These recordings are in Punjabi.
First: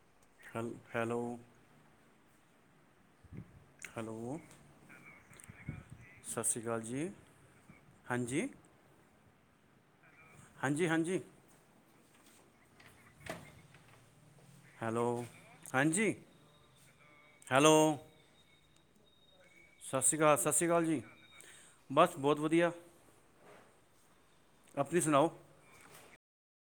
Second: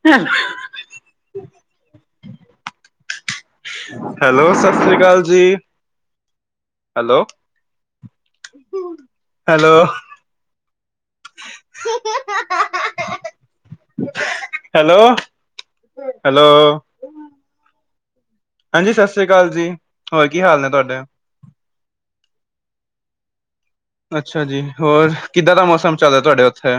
ਅੱਛਾ ਹੈਲ ਹੈਲੋ ਹੈਲੋ ਸਤਿ ਸ੍ਰੀ ਅਕਾਲ ਜੀ। ਸਤਿ ਸ੍ਰੀ ਅਕਾਲ ਜੀ। ਹਾਂਜੀ ਹੈਲੋ-ਹੈਲੋ ਹਾਂਜੀ-ਹਾਂਜੀ [inaudible] ਹੈਲੋ ਹਾਂਜੀ ਹੈਲੋ-ਹੈਲੋ ਹੈਲੋ ਹਾਂਜੀ ਸਤਿ ਸ਼੍ਰੀ ਅਕਾਲ ਜੀ ਸਤਿ ਸ਼੍ਰੀ ਹੋਰ ਅਕਾਲ ਕੀ ਸਤਿ ਹਾਲ ਸ਼੍ਰੀ ਨੇ ਅਕਾਲ ਜੀ ਤੁਹਾਡਾ ਬਸ ਬਹੁਤ ਵਧੀਆ ਅੱਛਾ ਜੀ ਆਪਣੀ ਹੋਰ ਸੁਣਾਓ ਕਿੱਦਾਂ ਦਾ ਮੌਸਮ ਚੱਲ ਰਿਹਾ ਤੁਹਾਡੇ ਉਥੇ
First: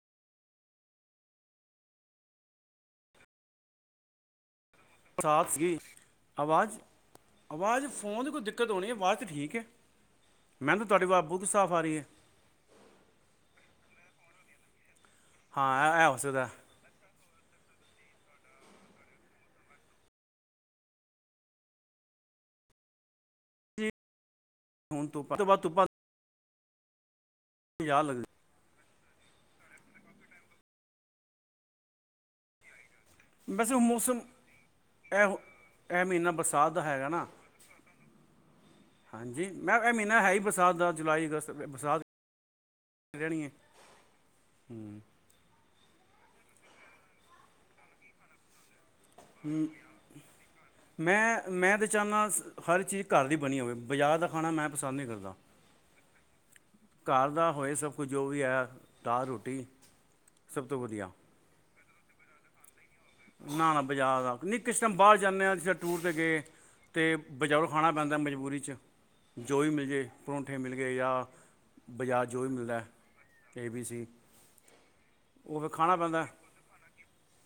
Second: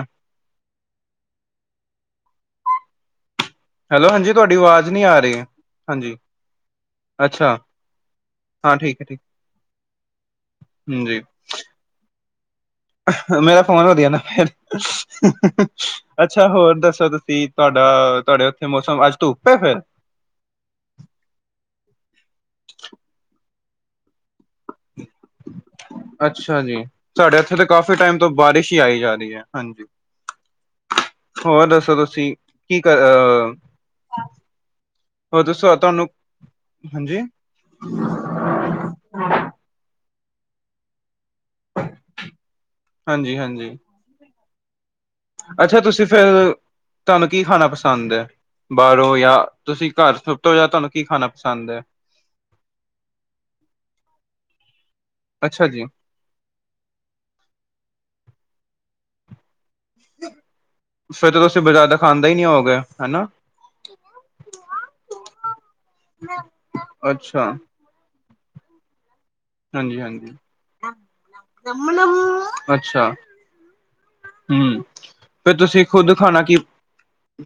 ਹੈਲੋ ਹਾਂਜੀ ਤੁਹਾਡੀ ਆਵਾਜ਼ ਨਹੀਂ ਆ ਰਹੀ ਸਾਸ [unintelligible] ਗੀ ਹਾਂਜੀ ਆਵਾਜ਼ ਅੱਛਾ ਆਵਾਜ਼ ਫੋਨ ਦੀ ਕੋਈ ਦਿੱਕਤ ਹਾਂ ਹੋਣੀ ਠੀਕ ਹੈ ਆਵਾਜ਼ ਤਾਂ ਠੀਕ ਹੈ ਮੈਨੂੰ ਤੁਹਾਡੀ ਬ ਹਾਂਜੀ ਬਿਲਕੁਲ ਸਾਫ਼ ਆ ਰਹੀ ਹੈ [inaudible] ਮੇਰਾ ਫੋਨ ਵਧੀਆ ਨਾ ਫਿਰ ਹਾਂ ਇਹ ਹੋ ਅੱਛਾ ਸਕਦਾ ਹੋਰ ਦੱਸੋ। ਤੁਹਾਡਾ ਤੁਹਾਡੇ ਉਥੇ ਮੌਸਮ ਅੱਜ ਧੁੱਪ ਹੈ ਫਿਰ ਜੀ, ਹੁਣ ਧੁੱਪ ਤੋਂ ਬਾਦ ਧੁੱਪ ਅੱਛਾ ਜੀ ਸਾਡੇ ਇੱਥੇ ਤਾਂ ਕਾਫੀ ਯਾਦ ਟਾਈਮ ਤੋਂ ਲੱਗਦੀ ਬਾਰਿਸ਼ ਹੀ ਆਈ ਜਾ ਰਹੀ ਹੈ ਹਾਂਜੀ। ਹੋਰ ਦੱਸੋ ਤੁਸੀਂ ਕੀ ਕਰ ਅ ਅਜ ਮੌਸਮ ਇਹ-ਇਹ ਤੁਹਾਨੂੰ ਮਹੀਨਾ ਬਰਸਾਤ ਦਾ ਹੈਗਾ ਹਾਂਜੀ ਨਾ। ਹਾਂਜੀ ਮੈਂ ਇਹ ਮਹੀਨਾ ਹੈ ਹੀ ਬਰਸਾਤ ਦਾ ਜੁਲਾਈ ਅਗਸਤ ਬਰਸਾਤ ਰਹਿਣੀ ਹੈ ਹਾਂਜੀ-ਹਾਂਜੀ, ਹੂੰ। ਅੱਛਾ ਤੁਸੀਂ ਫਿਰ ਤੁਹਾਨੂੰ ਕੀ ਖਾਣਾ ਪਸੰਦ ਹੈ। ਬਾਹਰੋਂ ਜਾਂ ਤੁਸੀਂ ਘਰ ਸਭ ਤੋਂ ਜਾਦਾ ਤੁਹਾਨੂੰ ਕੀ ਖਾਣਾ ਮੈਂ ਪਸੰਦ ਹੈ। [unintelligible] ਹਰ ਚੀਜ਼ ਘਰ ਦੀ ਬਣੀ ਹੋਵੇ ਬਜ਼ਾਰ ਦਾ ਖਾਣਾ ਮੈਂ ਪਸੰਦ ਨਹੀਂ ਕਰਦਾ। ਅੱਛਾ ਜੀ। ਘਰ ਦਾ ਹੋਏ ਸਭ ਕੁਝ ਜੋ ਵੀ ਹੈ ਦਾਲ ਰੋਟੀ ਸਭ ਤੋਂ ਵਧੀਆ ਫਿਰ ਤਾਂ ਤੁਸੀਂ ਬਜ਼ਾਰ ਦਾ ਖਾਂਦਾ ਹੀ ਨਹੀਂ ਹੋਓਗੇ। ਨਾ-ਨਾ ਬਜ਼ਾਰ ਦਾ ਨਹੀਂ ਕਿਸੇ ਟਾਇਮ ਬਾਹਰ ਜਾਨੇ ਹਾਂ ਜਿੱਸ ਤਰ੍ਹਾਂ ਟੂਰ ਤੇ ਗਏ ਤੇ ਅੱਛਾ, ਬਜ਼ਾਰੋਂ ਖਾਣਾ ਪੈਂਦਾ ਮਜ਼ਬੂਰੀ 'ਚ ਜੋ ਵੀ ਮਿਲ ਜਏ ਹਾਂਜੀ-ਹਾਂਜੀ, ਪਰੋਂਠੇ ਮਿਲ ਗਏ ਯਾ ਬਜ਼ਾਰ ਜੋ ਵੀ ਮਿਲਦਾ। ਅੱਛਾ ਕੇ ਬੀ ਸੀ ਹੂੰ ਫਿਰ ਤੁਸੀਂ ਖੁਦ ਖਾਣਾ ਕੀ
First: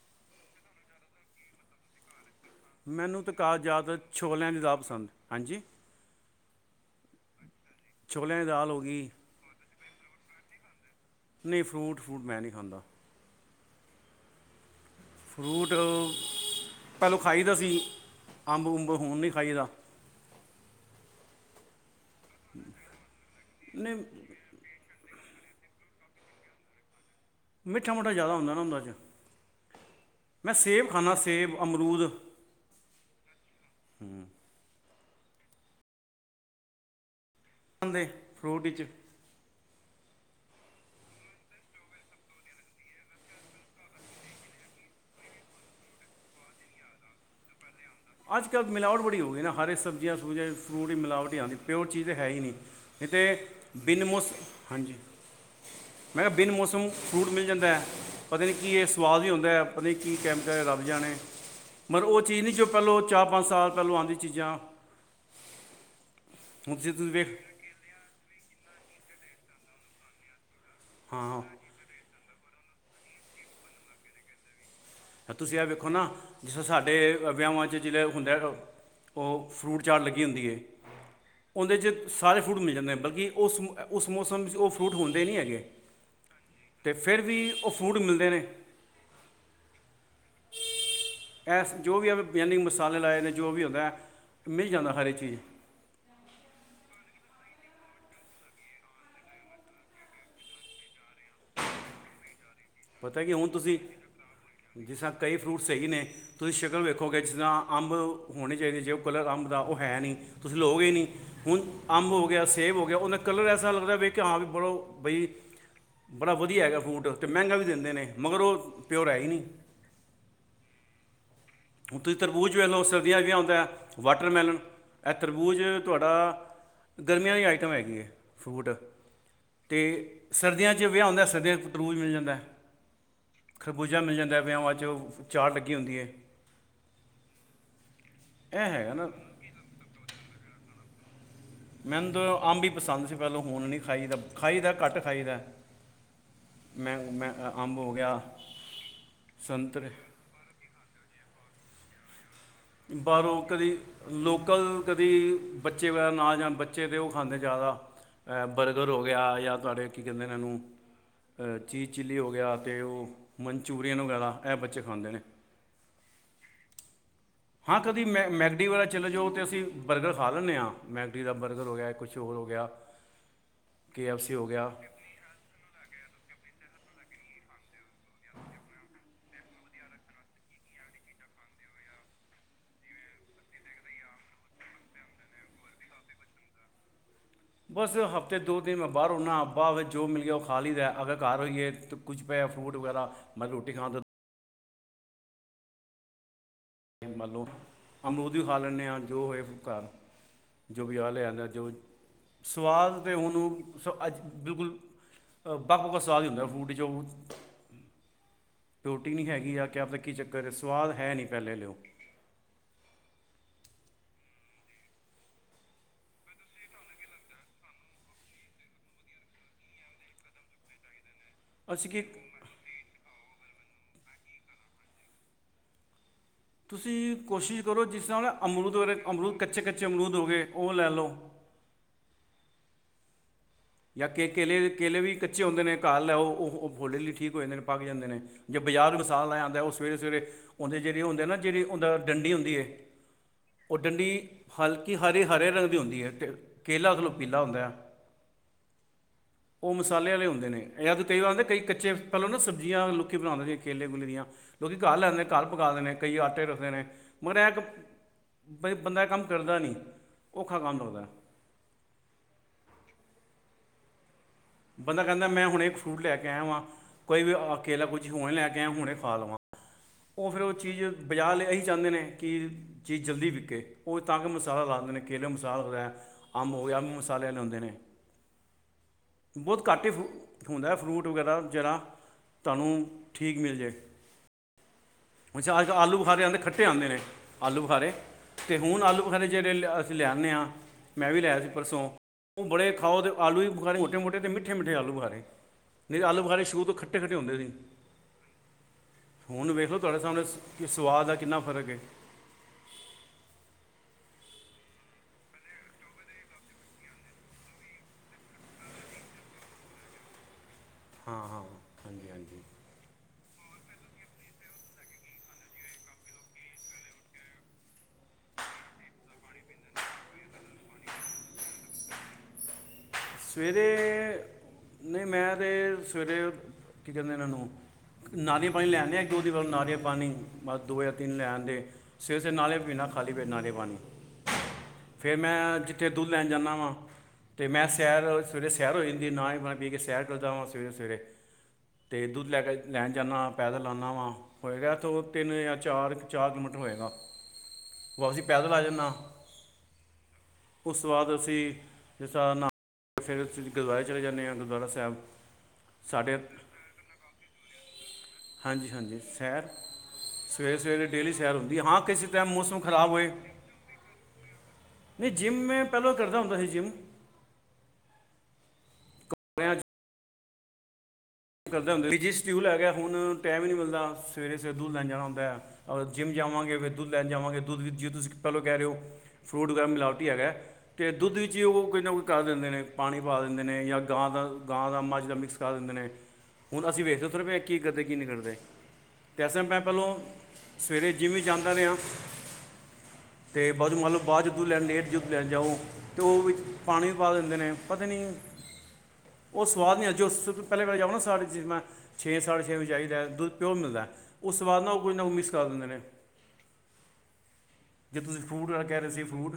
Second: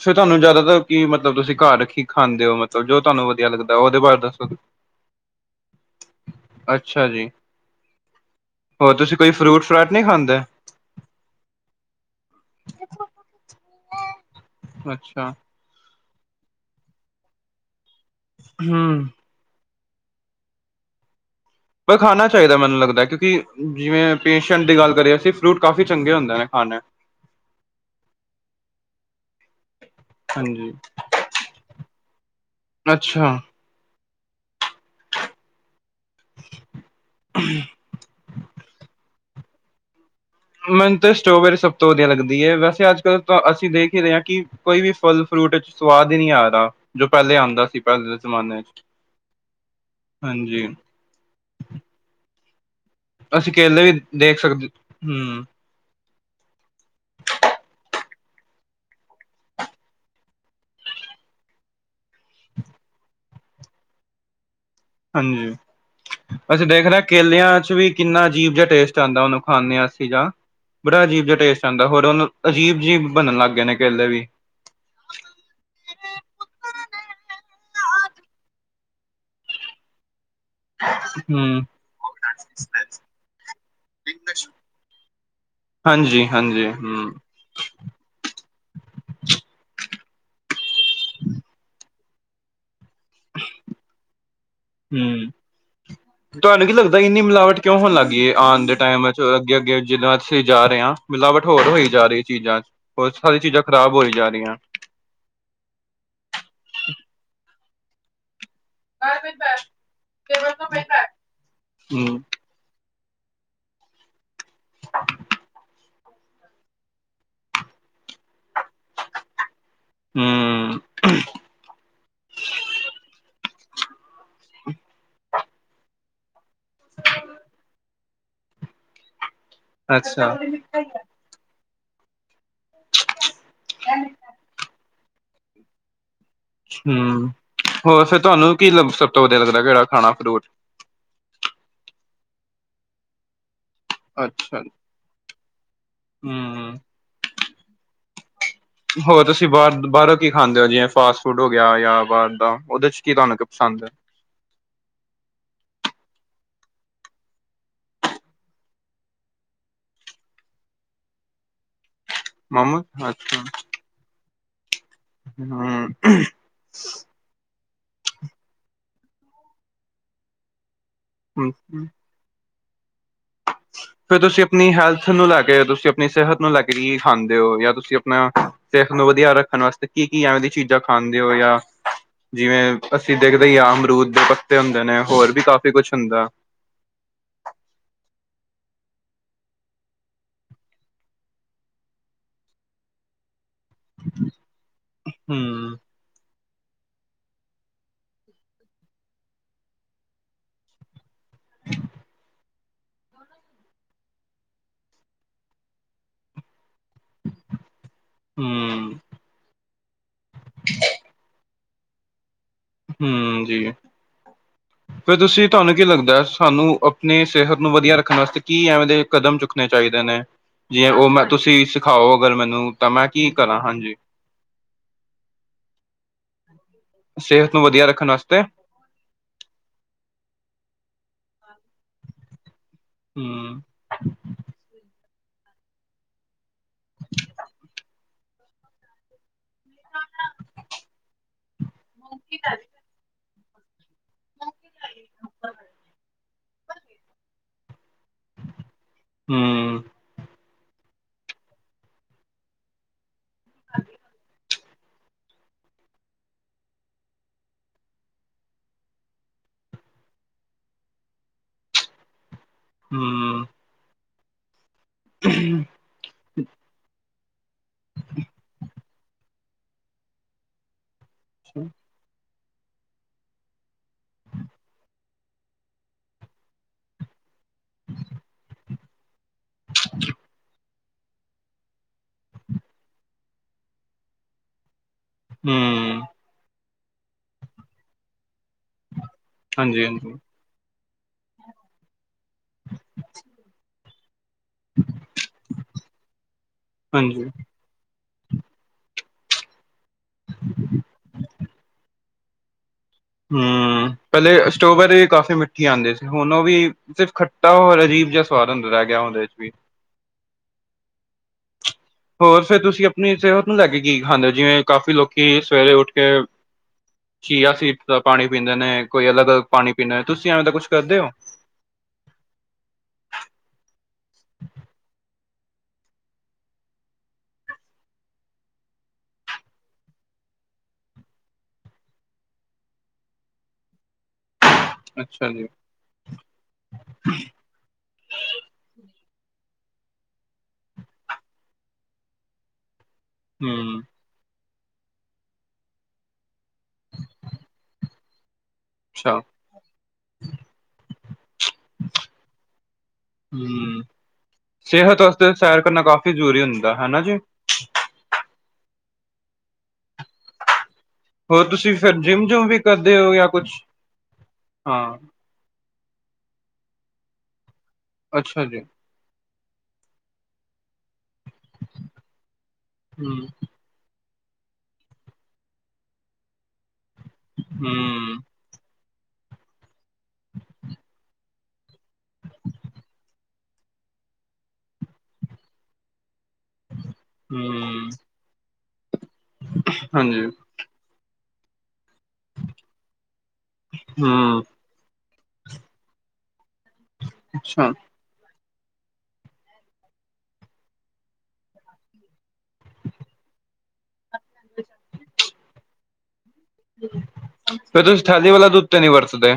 ਫਿਰ ਤੁਹਾਨੂੰ ਜਿਆਦਾ ਤਰ ਕੀ ਮਤਲਬ ਤੁਸੀਂ ਘਰ ਕੀ ਖਾਂਦੇ ਹੋ ਮਤ ਜੋ ਮੈਨੂੰ ਤੁਹਾਨੂੰ ਤਾਂ ਵਧੀਆ ਘਰ ਲੱਗਦਾ ਜ਼ਿਆਦਾ ਉਹਦੇ ਬਾਰੇ ਦੱਸੋ ਛੋਲਿਆਂ ਦੀ ਦਾਲ ਪਸੰਦ ਹਾਂਜੀ ਅੱਛਾ ਜੀ। ਛੋਲਿਆਂ ਦੀ ਦਾਲ। ਹੋ ਹੋਰ ਗਈ ਤੁਸੀਂ ਕੋਈ ਫਰੂਟ- ਫਰਾਟ ਨਹੀਂ ਖਾਂਦੇ? ਨਹੀਂ ਫਰੂਟ - ਫਰੂਟ ਮੈਂ ਨਹੀਂ ਖਾਂਦਾ। ਅੱਛਾ। ਫਰੂਟ ਪਹਿਲੋਂ ਖਾਈਦਾ ਸੀ। ਅੰਬ - ਉੰਬ ਹੂੰ। ਹੂੱਣ ਨਹੀਂ। ਚਾਹੀਦਾ। ਪਰ ਖਾਣਾ ਚਾਹੀਦਾ ਮੈਨੂੰ ਲੱਗਦਾ ਕਿਉਂਕਿ ਨਹੀਂ ਜਿਵੇਂ। ਪੇਸ਼ੈਂਟ ਦੀ ਗੱਲ ਕਰੀਏ [unintelligible] ਫਰੂਟ ਕਾਫੀ ਚੰਗੇ ਹੁੰਦੇ ਨੇ ਖਾਣੇ। ਮਿੱਠਾ - ਮੂੱਠਾ ਜ਼ਿਆਦਾ ਹੁੰਦਾ ਨਾ। ਉਹਨਾ ਚ ਮੈਂ ਹਾਂਜੀ। ਸੇਬ ਖਾਨਾ ਸੇਬ ਅਮਰੂਦ। ਅੱਛਾ। ਹਮ। । ਦੇ ਫਰੂਟ ਵਿੱਚ। ਮੈਨੂੰ ਤਾਂ ਸਟ੍ਰੋਬੇਰੀ ਸਭ ਤੋਂ ਵਧੀਆ ਲੱਗਦੀ ਹੈ। ਵੈਸੇ ਅੱਜ ਕੱਲ੍ਹ ਤਾਂ ਅਸੀਂ ਦੇਖ ਹੀ ਰਹੇ ਹਾਂ ਕਿ ਕੋਈ ਵੀ ਫੱਲ - ਫਰੂਟ ਚ ਸਵਾਦ ਈ ਨੀ ਆਰਾ ਜੋ ਪਹਿਲੇ ਆਂਦਾ ਸੀ। ਪਹਿਲੇ ਦੇ ਅੱਜ - ਜ਼ਮਾਨੇ ਕੱਲ੍ਹ 'ਚ, ਮਿਲਾਵਟ ਬੜੀ ਹੋ ਗਈ। ਨਾ ਹਰੇ ਸਬਜ਼ੀਆਂ ਸੁਬਜ਼ੀਆਂ ਹਾਂਜੀ। ਫਰੂਟ ਦੀ ਮਿਲਾਵਟਹੀ ਆਂ ਪਿਓਰ ਚੀਜ਼ ਤਾਂ ਹੈ ਹੀ ਨਹੀਂ। ਇੱਥੇ ਅਸੀਂ ਕੇਲੇ ਵੀ ਦੇਖ ਬਿਨਮੁਸਨ ਸਕਦੇ ਹਾਂਜੀ। ਹੂੰ, ਮੈਂ ਬਿਨ ਮੌਸਮ ਫਰੂਟ ਮਿਲ ਜਾਂਦਾ ਐ। ਪਤਾ ਨੀ ਕੀ ਇਹ ਸਵਾਦ ਈ ਹੁੰਦੈ ਪਤਾ ਨੀ। ਕੀ ਕੈਮ ਰੱਬ ਜਾਣੇ ਮਗਰ ਉਹ ਚੀਜ਼ ਨੀਂ ਚੁੱਪ ਪਹਿਲੋਂ ਚਾਰ ਪੰਜ ਸਾਲ ਪਹਿਲਾਂ ਆਂਦੀ ਚੀਜ਼ਾਂ। ਹਾਂਜੀ। ਅਸੀਂ ਹੁਣ ਦੇਖ ਤੁਸੀਂ ਰਹੇਾਂ ਤੁਸੀਂ ਵੇਖ ਕੇਲਿਆਂ ਚ ਵੀ। ਕਿੰਨਾ ਅਜੀਬ ਜਿਹਾ ਟੇਸਟ ਆਉਂਦਾ ਉਹਨੂੰ ਖਾੰਦੇ ਹਾਂ ਅਸੀਂ ਬੜਾ ਅਜੀਬ ਹਾਂ ਜਿਹਾ ਹਾਂ ਟੇਸਟ ਆਉਂਦਾ। ਹੋਰ ਉਹਨੂੰ ਅਜੀਬ ਅਜੀਬ ਬਣਨ ਲੱਗ ਗਏ ਨੇ [unintelligible] ਵੀ। ਤੁਸੀਂ ਆ ਵੇਖੋ ਨਾ ਜਿਸ ਸਾਡੇ ਵਿਆਹਾਂ ਜਿਹ ਹੁੰਦਾ। ਉਹ ਫਰੂਟ - ਚਾਟ ਲੱਗੀ ਹੁੰਦੀ ਹੇ। । ਉਹਦੇ ਚ ਸਾਰੇ ਫਰੂਟ ਮਿਲ ਜਾਂਦੇ ਨੇ। ਬਲਕਿ ਉਸ ਉਸ ਮੌਸਮ ਉਹ ਫਰੂਟ ਹੁੰਦੇ ਨਹੀਂ ਹੈਗੇ। ਹਾਂਜੀ ਹਮ। ਕਿ ਉਹ ਫੂਡ ਮਿਲਦੇ ਨੇ। । ਜੋ ਵੀਂ ਮਸਾਲੇ ਲਾਏ ਨੇ ਜੋ ਵੀ ਹੂੰਦਾ ਮਿਲ ਜਾਂਦਾ। ਹਰ ਇੱਕ ਹੂੰ। ਚੀਜ਼ ਤੁਹਾਨੂੰ ਕੀ ਲੱਗਦਾ। ਇੰਨੀ ਮਿਲਾਵਟ ਕਿਉਂ ਹੋਣ ਲੱਗਗੀਏ ਆਉਣ ਦੇ ਟਾਈਮ ਵਿੱਚ ਅੱਗੇ- ਅੱਗੇ ਜਿੱਦਾਂ ਅਸੀਂ ਜਾ ਰਹੇ ਹਾਂ। ਮਿਲਾਵਟ ਹੋਰ ਹੋਈ ਜਾ ਰਹੀ। ਚੀਜ਼ਾਂ ਚ ਹੋਰ ਪਤਾ ਕਿ ਸਾਰੀ ਹੁਣ ਚੀਜ਼ਾਂ ਤੁਸੀਂ ਖ਼ਰਾਬ ਹੋਈ ਜਾ ਰਹੀਆਂ। ਜਿਸ ਤਰ੍ਹਾਂ ਕਈ ਫਰੂਟ ਸਹੀ ਨੇ ਤੁਸੀਂ ਸ਼ਕਲ ਵੇਖੋਗੇ। ਜਿਸ ਤਰ੍ਹਾਂ ਅੰਬ ਹੋਣੇ ਚਾਹੀਦੇ। ਜੇ ਉਹ ਕਲਰ ਅੰਬ ਦਾ ਉਹ ਹੈ ਨਹੀਂ ਤੁਸੀਂ ਲਓਗੇ ਨਹੀਂ ਹੁਣ ਅੰਬ ਹੂੰ ਹੋ ਗਿਆ ਸੇਬ ਹੋ ਗਿਆ। ਉਹਨਾਂ ਕਲਰ ਐਸਾ ਲਗਦਾ ਬੀ ਕਿ ਹਾਂ [unintelligible] ਬਈ ਬੜਾ ਵਦੀਆ ਹੇਗਾ ਬੂਟ। ਮਹਿੰਗਾ ਵੀ ਦਿੰਦੇ ਨੇ। ਮਗਰ ਉਹ ਪਿਓਰ ਐ ਈ ਨੀ। ਹੂੰ। ਹੁਣ ਤੁਸੀਂ ਤਰਬੂਜ਼ ਵੇਖ ਲਓ ਸਰਦੀਆਂ ' ਵੀ ਆਉਂਦਾ। ਵਾਟਰਮੈਲਨ ਇਹ ਤਰਬੂਜ਼ ਤੁਹਾਡਾ। ਗਰਮੀਆਂ ਦੀ ਆਈਟਮ ਹੈਗੀ ਏ ਫਰੂਟ। ਤੇ ਅੱਛਾ ਸਰਦੀਆਂ 'ਚ ਵਿਆਹ ਹੁੰਦਾ ਸਰਦੀਆਂ। ' ਤਰੂਜ਼ ਮਿਲ ਜਾਂਦਾ। ਖਰਬੂਜ਼ਾ ਮਿਲ ਜਾਂਦਾ ਵਿਆਵਾਂ ਚ ਚਾਟ ਲੱਗੀ ਹੁੰਦੀ ਏ। ਹੂੰ ਹੋਰ। ਫਿਰ ਤੁਹਾਨੂੰ ਕੀ ਇਹ ਹੈਗਾ ਨਾ ਸਭ ਤੋਂ ਵਧੀਆ ਲੱਗਦਾ ਕਿਹੜਾ ਖਾਣਾ ਫਰੂਟ। ਮੈਨੂੰ ਤਾਂ ਅੰਬ ਈ ਪਸੰਦ ਸੀ ਪਹਿਲੋਂ ਹੁਣ ਨੀ। ਖਾਈ ਦਾ ਅੱਛਾ ਖਾਈਦਾ ਘੱਟ ਖਾਈਦਾ। ਹੂੰ ਮੈਂ - ਮੈਂ ਅੰਬ ਹੋ ਗਿਆ। ਹੋਰ ਤੁਸੀਂ ਬਾਹਰ - ਸੰਤਰੇ ਬਾਹਰੋਂ ਕੀ ਖਾਂਦੇ ਓ ਜਿਵੇ ਫਾਸਟ ਫੂਡ ਹੋ ਗਿਆ ਯਾਂ ਬਾਹਰ ਦਾ। ਉਹਦੇ ਚ ਕੀ ਤੁਹਾਨੂੰ ਬਾਹਰੋਂ ਕੀ ਕਦੀ। ਪਸੰਦ ਹੈ ਲੋਕਲ ਕਦੀ ਬੱਚੇ ਵਗੈਰਾ ਨਾ ਜਾਣ ਬੱਚੇ ਤੇ ਉਹ ਖਾਂਦੇ ਜਾਦਾ। ਏ ਬਰਗਰ ਹੋ ਗਿਆ ਜਾਂ ਤੁਹਾਡੇ ਕੀ ਕਹਿੰਦੇ ਨੇ ਓਹਨੂੰ। ਅ ਚੀਜ਼ ਚਿੱਲੀ ਹੋ ਗਿਆ ਤੇ। ਮੋਮੋਸ ਉਹ ਅੱਛਾ ਮਨਚੂਰੀਅਨ ਵਗੈਰਾ ਇਹ ਬੱਚੇ ਖਾਂਦੇ ਨੇ। ਹਾੰ। ਹਾਂ ਕਦੀ ਮੈ ਮੈਗਡੀ ਵਲ ਚਲੇ ਜਓ ਤੇ ਅਸੀਂ ਬਰਗਰ ਖਾ ਲੈੱਨੇ ਆਂ ਮੈਗਡੀ ਦਾ ਬਰਗਰ ਹੋ ਗਿਆ ਕੁੱਜ ਚੋਲ ਹੋ ਗਿਆ ਫਿਰ ਤੁਸੀ ਹੋ ਗਿਆ ਅਪਣੀ ਹੈਲਥ ਨੂੰ ਲੈ ਕੇ ਤੁਸੀ ਅਪਣੀ ਸਿਹਤ ਨੂੰ ਲੈ ਕੇ ਕੀ ਖਾਂਦੇ ਓ? ਜਾਂ ਤੁਸੀਂ ਆਪਣਾ ਸਿਹਤ ਨੂੰ ਵਧੀਆ ਰੱਖਣ ਵਾਸਤੇ ਕੀ-ਕੀ ਐਵੇਂ ਦੀ ਚੀਜ਼ਾਂ ਖਾਂਦੇ ਓ? ਯਾ ਜਿਵੇਂ ਅਸੀਂ ਦੇਖਦੇ ਹੀ ਆ ਅਮਰੂਦ ਦੇ ਪੱਤੇ ਹੁੰਦੇ ਨੇ ਹੋਰ ਵੀ ਕਾਫੀ ਕੁਛ ਹੁੰਦਾ। ਬਸ ਹਫ਼ਤੇ ਦੋ ਦਿਨ ਮੈਂ ਬਾਹਰ ਹੁਨਾ ਬਾਰ ਦਾ ਜੋ ਮਿਲ ਗਿਆ ਉਹ ਖਾਲੀ ਦੈ ਅਗਰ ਘਰ ਓਇਏ ਕੁਛ ਪਿਆ ਫਰੂਟ ਵਗੈਰਾ ਮ ਰੋਟੀ ਖਾਣ ਦਾ ਹੂੰ। ਮੰਨ ਲੋ ਅਮਰੂਦ ਵੀ ਖਾ ਲੈੱਨੇ ਆ, ਜੋ ਹੋਏ ਕਰ। ਜੋ ਵੀ ਆਹ ਲਿਆਦਾ ਜੋ, ਸਵਾਦ ਤਾਂ ਉਹਣੂੰ ਸ ਅੱਜ ਬਿਲਕੁਲ ਵੱਖ-ਵੱਖ ਸਵਾਦ ਈ ਹੁੰਦਾ ਫੂਡ ਚ ਉਹ ਹੂੰ ਰੋਟੀ ਨੀ ਹੈਗੀ ਆ ਕ ਆਪਦਾ ਕੀ ਚੱਕਰ ਸਵਾਦ ਹੈ ਨੀਂ ਪਹਿਲੇ ਲਿਓ ਹੂੰ ਜੀ। ਹੂੰ। [unintelligible] ਫਿਰ ਤੁਸੀਂ ਤੁਹਾਨੂੰ ਕੀ ਲੱਗਦੈ ਸਾਨੂੰ ਅਪਨੀ ਸਿਹਤ ਨੂੰ ਵਧੀਆ ਰੱਖਨ ਵਾਸਤੇ ਕੀ ਐਵੇਂ ਦੇ ਕਦਮ ਚੁੱਕਨੇ ਚਾਹੀਦੇ ਨੇ, ਜਿਵੇ ਉਹ ਮੈਂ ਤੁਸੀਂ ਅਸੀਂ ਕਿ ਸਿਖਾਓ ਅਗਰ ਮੈਨੂੰ ਤਾਂ ਮੈਂ ਕੀ ਕਰਾਂ? ਹਾਂਜੀ। ਤੁਸੀਂ ਸਿਹਤ ਕੋਸ਼ਿਸ਼ ਨੂੰ ਕਰੋ ਵਧੀਆ ਜਿਸ ਰੱਖਣ ਤਰ੍ਹਾਂ ਨਾ ਵਾਸਤੇ ਅਮਰੂਦ ਵਗੈ ਅਮਰੂਦ ਕੱਚੇ ਕੱਚੇ ਅਮਰੂਦ ਹੋ ਗਏ, ਉਹ ਲੈ ਲਓ। ਹੁੰ। ਜਾਂ ਕੇ ਕੇਲੇ ਕੇਲੇ ਵੀ ਕੱਚੇ ਹੁੰਦੇ ਨੇ ਘਾਲ ਲ ਹੈ ਉਹ ਫੋਲੇੇ ਲਈ ਠੀਕ ਹੋ ਜਾਂਦੇ ਨੇ ਪਗ ਜਾਂਦੇ ਨੇ। ਜੇ ਬਜ਼ਾਰ ਮਸਾਲ ਲੇ ਆਂਦਾ ਉਹ ਸਵੇਰੇ-ਸਵੇਰੇ, ਉਹਦੇ ਜਹੜੇ ਹੁੰਦੇ ਨਾ ਜਿਵੇਂ ਹੁੰਦਾ ਡੰਡੀ ਹੁੰਦੀ ਏ, ਉਹ ਡੰਡੀ ਹਲਕੀ ਹ ਹਰੇ ਰੰਗ ਦੀ ਹੁੰਦੀ ਏ। ਕੇਲਾ ਥੋੜਾ ਪੀਲਾ ਹੁੰਦੈ। ਹੂੰ। ਉਹ ਮਸਾਲੇ ਆਲੇ ਹੁੰਦੇ ਨੇ, ਜਦ ਕਈ ਵਾਰਦੇ ਕਈ ਕੱਚੇ ਪਹਿਲੋ ਨਾ ਸਬਜ਼ੀਆਂ [unintelligible] ਕੇਲੇ ਕੁਲੇ ਦੀਆਂ ਲੋਕੀ ਘਰ ਲੈਂਦੇ ਨੇ ਕਰ ਪਕਾਲੇਂ ਨੇ ਕਈ ਆਟੇ ਰੱਖਦੇ ਨੇ, ਮਗਰ ਇਹ ਇੱਕ ਬਈ ਬੰਦਾ ਇਹ ਕੰਮ ਕਰਦਾ ਨੀ, ਔਖਾ ਕੰਮ ਲੱਗਦਾ। ਹੂੰ। ਬੰਦਾ ਕਹਿੰਦਾ ਮੈਂ ਹੁਣੇ ਫਰੂਟ ਲੈ ਕੇ ਆਇਆ ਵਾਂ ਕੋਈ ਵੀ ਅਕੇਲਾ ਕੁਝ ਹੁਣੇ ਲੈ ਕੇ ਆਇਆ ਹੁਣੇ ਖਾ ਲਵਾਂ। ਉਹ ਫਿਰ ਉਹ ਚੀਜ਼ ਬਜ਼ਾਰ ਅਲੇ ਇਹੀ ਚਾਂਦੇ ਨੇ। ਕਿ ਚੀਜ਼ ਜਲਦੀ ਵਿਕੇ, ਉਹ ਤਾਂ ਕਿ ਮਸਾਲਾ ਲਾਦੇ ਨੇ ਕੇਲੇ ਮਸਾਲਾ ਹੋਦਾ ਅੰਬ ਹੋ ਗਿਆ ਮਸਾਲੇ ਵਾਲੇ ਹੁੰਦੇ ਨੇ। ਬਹੁਤ ਘੱਟ ਹੀ ਫੂ ਹੁੰਦਾ ਫਰੂਟ ਵਗੈਰਾ ਜਿਹੜਾ ਤਾਂਨੂੰ ਠੀਕ ਮਿਲ ਜਵੇ। ਹ ਅਜ ਕ ਹੂੰ ਆਲੂਬਖਾਰੇ ਆਂਦੇ ਖੱਟੇ ਆਂਦੇ ਨੇ, ਆਲੂਬਖਾਰੇ। ਅਤੇ ਹੁਣ ਆਲੂ ਬਖਾਰੇ ਜਿਹੜੇ ਲ ਹਾਂਜੀ ਅਸੀਂ ਹਾਂਜੀ ਲਿਆਂਨੇਂ ਆਂ ਮੈਂ ਵੀ ਲਿਆਯਾ ਸੀ ਪਰਸੋਂ। ਉਹ ਬੜੇ ਖਾਓ ਅਤੇ ਆਲੂ ਵੀ ਬਖਾਣੇ ਮੋਟੇ ਮੋਟੇ ਅਤੇ ਮਿੱਟੀ ਮਿੱਠੇ ਮਿੱਠੇ ਆਲੂਬਖਾਰੇ, ਨਹੀਂਤੇ ਆਲੂਬਖਾਰੇ ਸ਼ੁਰੂ ਤੋਂ ਖੱਟੇ ਖੱਟੇ ਹਾਂਜੀ ਹੁੰਦੇ ਨੇ। ਹੁਨ ਵੇਖ ਲਓ ਤੁਹਾਡੇ ਸਾਹਮਣੇ ਸੁਵਾਦ ਦਾ ਕਿੰਨਾ ਫ਼ਰਕ ਏ। ਹੁੰ, ਪਹਿਲੇ ਸਟੋਬੈਰੀ ਕਾਫ਼ੀ ਮਿੱਠੀ ਆਂਦੀ ਸੀ ਹੁਣ ਉਹ ਵੀ ਸਿਰਫ਼ ਖੱਟਾ ਹੋਰ ਅਜੀਬਜੇਆ ਸਵਾਦ ਹੁੰਦਾ ਰਹਿ ਗਿਆ ਉਹਦੇ ਚ ਵੀ। ਹਾਂ ਹਾਂ। ਹਾਂਜੀ ਹਾਂਜੀ ਹੋਰ ਫਿਰ ਤੁਸੀਂ ਅਪ ਆਪਣੀ ਸਿਹਤ ਨੂੰ ਲੈ ਕੇ ਕੀ ਖਾਂਦੇ ਜਿਵੇਂ ਕਾਫ਼ੀ ਲੋਕੀ ਸਵੇਰੇ ਉੱਠ ਕੇ ਚੀਆ ਸੀਡ ਪਾਣੀ ਪੀਂਦੇ ਨੇ ਕੋਈ ਅਲੱਗ ਅਲੱਗ ਪਾਣੀ ਪੀਂਦੇ ਨੇ ਤੁਸੀਂ ਐਵੇਂ ਤਾਂ ਕੁੱਛ ਕਰਦੇ ਓ? ਸਵੇਰੇ ਨਈਂ ਮੈਂ ਤੇ ਸਵੇਰੇ ਕੀ ਕੈਂਦੇ ਨੇ ਏਨੂ? ਨਾਰੀਲ ਪਾਣੀ ਲੈਆਂਨੇ ਆਂ ਇਕ ਅੱਧੀ ਵਾਰੀ ਨਾਰੀਲ ਪਾਣੀ, ਬਸ ਦੋ ਯਾ ਤਿੰਨ ਲੇਆਂਦੇ। ਸੇਰ ਸਿਰ ਨਾਲੇ ਪਿਨਾ ਖਾਲੀ ਪੇਟ ਨਾਰੀਅਲ ਪਾਣੀ ਫਿਰ ਅੱਛਾ ਜੀ ਮੈਂ, ਜਿੱਥੇ ਦੁੱਧ ਲੈਣ ਜਾਂਦਾ ਵਾ ਤੇ ਮੈਂ ਸੈਰ ਸਵੇਰੇ ਸੈਰ ਹੋ ਜਾਂਦੀ ਨਾ ਹੀ ਮ ਪੀ ਕੇ ਸੈਰ ਕਰਦਾਾਂ ਸਵੇਰੇ, ਸਵੇਰੇ। ਤੇ ਦੁੱਧ ਲੈ ਕੇ ਲੈਣ ਜਾਂਨਾ, ਪੈਦਲ ਹੂੰ ਆਨਾ ਵਾ ਹੋਏਗਾ ਏਥੋਂ ਤਿੰਨ ਜਾਂ ਚਾਰ, ਚਾਰ ਕਿਲੋਮੀਟਰ ਹੋਏਗਾ। ਵਾ [unintelligible] ਅਸੀਂ ਪੈਦਲ ਆ ਜਾਂਦ ਅੱਛਾ। ਉਸ ਤੋਂ ਬਾਅਦ ਅਸੀਂ ਜਿਸ ਤਰ ਨਾ ਫਿਰ ਅਸੀਂ ਹੂੰ ਗੁਰਦੁਆਰੇ ਚਲੇ ਜਾਂਦੇ ਹਾਂ ਗੁਰਦੁਆਰਾ ਸਾਹਿਬ ਸਿਹਤ ਵਾਸਤੇ ਸੈਰ ਕਰਨਾ ਕਾਫ਼ੀ ਸਾਡੇ ਜ਼ਰੂਰੀ ਹੁੰਦਾ ਹਨਾ ਜੀ ਹਾਂਜੀ, ਹਾਂਜੀ ਸੈਰ ਸਵੇਰੇ, ਸਵੇਰੇ ਡੇਲੀ ਸੈਰ ਹੋਰ ਹੁੰਦੀ ਤੁਸੀਂ ਹਾਂ ਫਿਰ ਕਿਸੇ ਜਿੰਮ ਟਾਈਮ ਜੁਮ ਵੀ ਮੌਸਮ ਖਰਾਬ ਕਰਦੇ ਹੋਏ ਹੋ ਜਾਂ ਕੁਛ ਹਾਂ ਨਹੀਂ ਜਿੰਮ ਮੈਂ, ਪਹਿਲਾਂ ਕਰਦਾ ਹੁੰਦਾ ਸੀ ਜਿੰਮ ਅੱਛਾ ਜੀ। ਬਿਆ ਚ [unintelligible] ਕਰਦੇ ਹੁੰਦੇ ਸੀ ਜੀ ਸ਼ਡਿਊਲ ਹੈਗਾ ਹੁਣ ਹੂੰ ਟਾਈਮ ਨੀ ਮਿਲਦਾ। ਸਵੇਰੇ, ਸਵੇਰੇ ਦੁੱਧ ਲੈਣ ਜਾਣਾ ਹੁੰਦਾ ਹੈ ਔਰ ਜਿਮ ਜਾਵਾਂਗੇ ਫਿਰ ਦੁੱਧ ਲੈਣ ਜਾਵਾਂਗੇ ਦੁੱਧ ਵਿੱਚ ਤੁਸੀ ਹੂੰ ਕਹਿ ਲਓ ਕਹਿ ਰਹੇ ਓ ਫਰੂਟ ਵਗ਼ੈਰਾ ਮਿਲਾਵਟੀ ਹੈਗਾ ਤੇ ਦੁੱਧ ਵਿੱਚ ਵੀ ਓ ਕੁਜ ਨਾ ਕੁਜ ਕਰ ਦਿੰਦੇ ਨੇ ਪਾਣੀ ਪਾ ਦਿੰਦੇ ਦਿੰਦੇ ਨੇ ਜਾਂ ਗਾਂ ਦਾ, ਗਾਂ ਦਾ, ਮੱਝ ਦਾ ਮਿਕਸ ਕਰ ਦਿੰਦੇ ਨੇ। ਹੁਣ ਅਸੀਂ ਵੇਖਦੇ ਥੋੜ੍ਹੇ ਪਏ ਕੀ ਕਰਦੇ ਹੂੰ ਕੀ ਨਹੀਂ ਕਰਦੇ ਅਤੇ ਇਸ ਟਾਈਮ ਮੈਂ ਪਹਿਲੋਂ ਹਾਂਜੀ ਸਵੇਰੇ ਜਿਮ ਵੀ ਜਾਂਦਾ ਰਿਹਾ ਅਤੇ ਬਾਦੂ ਮਤਲੱਬ ਲਓ ਬਾਅਦ ਹੂੰ ਦੁੱਧ ਲੈਣ ਲੇਟ ਜਾਂ ਲੈਣ ਜਾਓ ਅਤੇ ਉਹ ਵਿੱਚ ਪਾਣੀ ਵੀ ਪਾ ਦਿੰਦੇ ਨੇ ਅੱਛਾ ਪਤਾ ਨੀ ਉਹ ਸੁਵਾਦ ਨਹੀਂ ਓਸ ਚ ਸ ਤੋਂ ਪਹਿਲੇ ਪਹਿਲੇ ਜਾਓ ਨਾ ਸਾਰੇਾ ਚਿਸਜ਼ਾਂ [unintelligible] ਛੇ ਸਾਡੇ ਛੇ, ਜਾਈਦਾ ਦੱਧ ਪਿਓਰ ਮਿਲਦਾ। ਉਸ ਤੋਂ ਵਾਦ ਨਾ ਉਹ ਕੋਈ ਨਾ ਕੋ ਮਿਕਸ ਕਰ ਦਿੰਦੇ ਨੇ। ਫੇਰ ਜੇ ਤੁਸੀਂ ਥੈਲ਼ੀ ਵਾਲਾ ਫੂਡ ਦੁੱਧ ਕਹਿ ਤਾ ਨੀ ਰਹੇ ਸੀ ਫੂਡ ਵਰਤਦੇ?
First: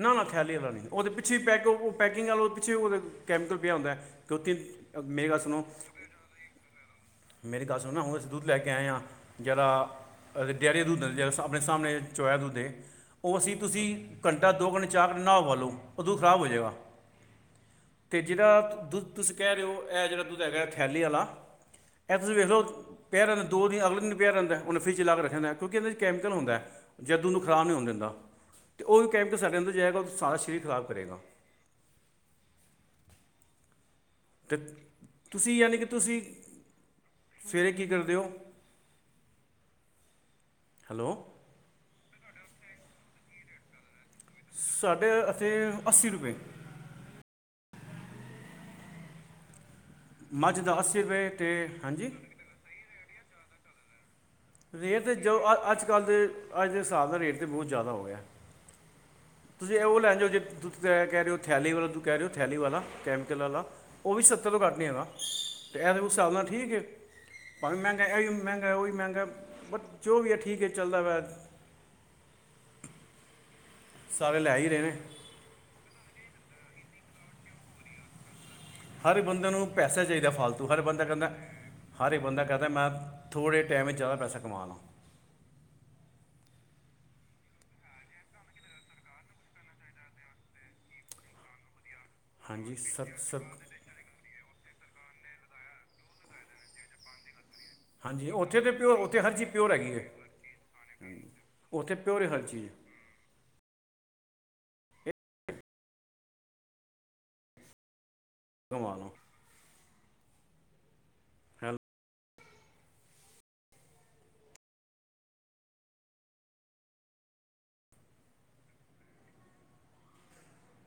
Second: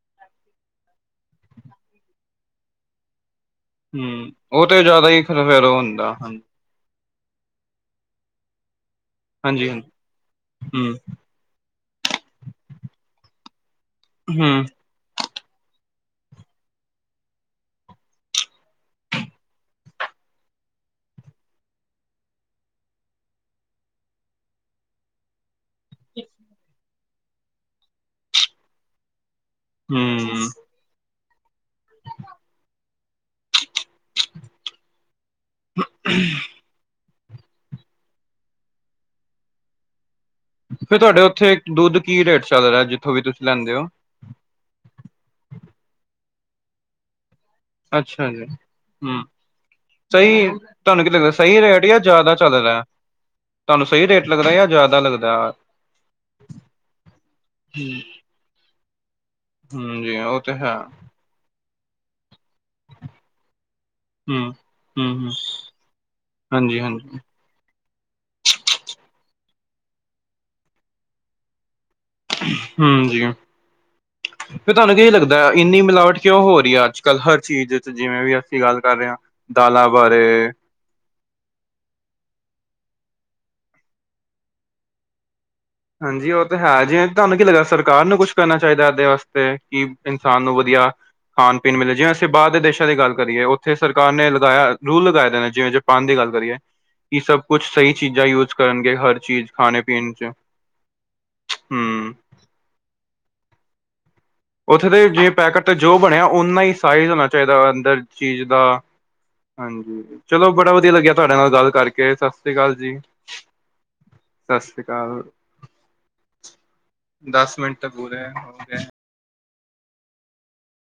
ਨਾ, ਨਾ ਥੈਲੀ ਵਾਲਾ ਨਹੀਂ ਓਂ ਤੇ ਪਿੱਛੇ ਈ ਪੈਕ ਹੋ ਪੈਕਿੰਗ ਵਾਲਾ ਪਿੱਛੇ ਕੈਮੀਕਲ ਪਿਆ ਹੁੰਦਾ ਹਮ ਕਿਉਂਕਿ ਉਹ ਤੇ ਜ਼ਿਆਦਾ ਹੀ ਮੇਰੀ ਫਿਰ ਗੱਲ ਸੁਣੋ ਉਹ ਹੁੰਦਾ ਹਾਂਜੀ ਮੇਰੀ ਗੱਲ ਸੁਣ ਨਾ ਹੁਣ ਅਸੀਂ ਦੁੱਧ ਲੈ ਕੇ ਆਏ ਹਾਂ ਹਾਂਜੀ ਜ਼ਿੜਾ ਡੇਅਰੀਆਂ ਹਮ ਦੁੱਧ ਜਿ ਸਾਮਣੇ, ਸਾਮਣੇ ਚੋਇਆ ਦੁੱਧ ਏ ਉਹ ਅਸੀਂ ਤੁਸੀਂ ਘੰਟਾ ਹਮ ਦੋ ਘੰਟੇ ਚਾਕ ਨਾ ਉਬਾਲੋ ਓਂ ਦੁੱਧ ਖਰਾਬ ਹੋ ਜੇਗਾ ਤੇ ਜਿਦਾ ਦੁੱਧ ਤੁਸੀਂ ਕਹਿ ਰਹੇ ਹੋ ਏ ਜਿਹੜਾ ਦੁੱਧ ਹੈਗਾ ਥੈਲੀ ਵਾਲਾ ਇਹੱ ਤੁਸੀਂ ਵੇਖ ਲੋ ਪਿਆ ਰੇਂਦਾ ਦੋ ਦਿ ਅਗਲੇ ਦਿਨ ਵੀ ਪਿਆ ਰਹਿੰਦਾ ਓਨੇ ਫਰਿਜ ਚ ਲਾ ਕੇ ਰੱਖਿਆ ਹੂੰਦਾ। ਕਿਉਂਕਿ ਇਹਦੇ ਚ ਕੈਮੀਕਲ ਹੁੰਦਾ ਜੋ ਉਹਨੂੰ ਖਰਾਬ ਨਹੀਂ ਹੋ ਦਿੰਦਾ ਅਤੇ ਉਹ ਵੀ ਕੈਮੀਕਲ ਸਾਡੇ ਹੈਗਾ ਉਹ ਸਾਰਾ ਹਮ ਸਰੀਰ ਖਰਾਬ ਕਰੇਗਾ। ਤੇ ਤੁਸੀਂ ਯਾਨੀ ਕਿ ਤੁਸੀਂ ਸਵੇਰੇ ਕੀ ਕਰਦੇ ਹੋ? ਫਿਰ ਹੈਲੋ ਤੁਹਾਡੇ ਉੱਥੇ ਦੁੱਧ ਕੀ ਰੇਟ ਚੱਲ ਰਿਹਾ ਜਿੱਥੋਂ ਵੀ ਤੁਸੀਂ ਲੈਂਦੇ ਹੋ? ਸਾਢੇ ਅਥੇ ਅੱਸੀਂ ਰੁਪਏ। ਅੱਛਾ ਜੀ ਹੁੰ ਸਹੀ ਏ ਮੱਝ ਦਾ ਤੁਹਾਨੂੰ ਕੀ ਰੁਪਏ ਲੱਗਦਾ? ਤੇ ਸਹੀ ਰੇਟ ਜਾਂ ਹਾਂਜੀ ਜ਼ਿਆਦਾ ਚਲ ਰਹਿ। ਤੁਹਾਨੂੰ ਸਹੀ ਰੇਟ ਲੱਗਦਾ ਜਾਂ ਰੇਟ ਲੱਗਦਾ ਜੋ ਅੱਜ ਕੱਲ੍ਹ ਦੇ ਅੱਜ ਦੇ ਹਿਸਾਬ ਦਾ ਰੇਟ ਤਾਂ ਬਹੁਤ ਜ਼ਿਆਦਾ ਹੋ ਗਿਆ। ਤੁਸੀਂ ਓਂ ਹਮ ਲੈ ਜੀ ਜਾਓ ਜੇ ਉਹ ਤੇ ਤੁ ਹੈ ਕਹਿ ਰਹੇ ਹੋ ਥੈਲੀ ਵਾਲਾ ਤੂੰ ਕਹਿ ਰਹੇ ਹੋ ਥੈਲੀ ਵਾਲਾ ਕੈਮੀਕਲ ਵਾਲਾ। ਓਂ ਵੀ ਸੱਤਰ ਹਮ ਤੋਂ ਘੱਟ ਨਹੀਂ ਹੈਗਾ ਹਮ ਹਮ ਤੇ ਐ ਉਸ ਹਿਸਾਬ ਨਾਲ ਠੀਕ ਹਾਂਜੀ ਹੈ। ਹਾਂਜੀ ਭਾਵੇਂ ਮਹਿੰਗਾ ਇਵੀ ਮਹਿੰਗਾ, ਓਵੀ ਮਹਿੰਗਾ ਪਰ ਜੋ ਵੀ ਹੈ ਠੀਕ ਏ ਚੱਲਦਾ ਵੈ। ਹੁੰ ਜੀ, ਸਾਰੇ ਲੈ ਹੀ ਫ਼ੇ ਰਹੇ ਨੇ ਤੁਹਾਨੂੰ ਕੀ ਲੱਗਦਾ? ਤਾ ਇੰਨੀ ਮਿਲਾਵਟ ਕਿਉਂ ਹੋ ਰਹੀ ਹੈ ਅੱਜ ਕੱਲ੍ਹ ਹਰ ਚੀਜ਼ ਵਿੱਚ ਜਿਵੇਂ ਵੀ ਆ ਕੀ ਗੱਲ ਕਰ ਰਹੇ ਹਾਂ, ਹਰ ਬੰਦੇ ਨੂੰ ਦਾਲਾਂ ਪੈਸਾ ਚਾਹੀਦਾ ਬਾਰੇ। ਹਰ ਬੰਦਾ ਕਹਿੰਦਾ ਹਰ ਇੱਕ ਬੰਦਾ ਕਹਿੰਦਾ ਮੈਂ ਥੋੜ੍ਹੇ ਟਾਈਮ ਚ ਜ਼ਿਆਦਾ ਪੈਸਾ ਕਮਾ ਲਾਂ। ਹਾਂਜੀ, ਉਹ ਤਾਂ ਹੈ ਜੇ ਤੁਹਾਨੂੰ ਕੀ ਲੱਗਦਾ ਸਰਕਾਰ ਨੂੰ ਕੁਛ ਕਰਨਾ ਚਾਹੀਦਾ ਇਹਦੇ ਵਾਸਤੇ ਕਿ ਇਨਸਾਨ ਨੂੰ ਵਧੀਆ ਖਾਣ, ਪੀਣ ਮਿਲ ਜਿ ਬਾਹਰ ਦੇ ਹਾਂਜੀ ਦੇਸ਼ਾਂ ਦੀ ਸਰ ਗੱਲ ਸਰ ਕਰੀਏ ਉੱਥੇ ਸਰਕਾਰ ਨੇ ਲਗਾਇਆ ਰੂਲ ਲਗਾਏ ਦੇ ਨੇ ਜਿਵੇਂ ਜਪਾਨ ਦੀ ਗੱਲ ਕਰੀਏ। ਕੀ ਸਭ ਕੁਛ ਸਹੀ ਚੀਜ਼ਾਂ ਹਾਂਜੀ ਯੂਜ ਉੱਥੇ ਤੇ ਕਰਨਗੇ ਹਰ ਚੀਜ਼, ਖਾਣੇ-ਪੀਣ'ਚ। ਹੂ ਉੱਥੇ ਪਿਓਰ ਏ, ਹਰ ਚੀਜ਼। ਉੱਥੇ ਦੇ ਇਹ ਜਿਵੇਂ ਪੈਕੇਟ ਤੇ ਜੋ ਬਣਿਆ, ਓਹਨਾ ਹੀ ਸਾਈਜ਼ ਹੋਣਾ ਚਾਹੀਦਾ ਅੰਦਰ ਚੀਜ਼ ਦਾ। ਕਮਾ ਲਾਂ ਹਾਂਜੀ, ਚਲੋ ਬੜਾ ਵਧੀਆ ਲੱਗਿਆ ਤੁਹਾਡੇ ਨਾਲ ਗੱਲ ਹੈਲੋ ਕਰਕੇ ਸਤਿ ਸ੍ਰੀ ਅਕਾਲ ਜੀ। ਸਤਿ ਸ੍ਰੀ ਅਕਾਲ। ਦੱਸ ਮਿੰਟ ਪੁਰੇ ਹੋਗੇ।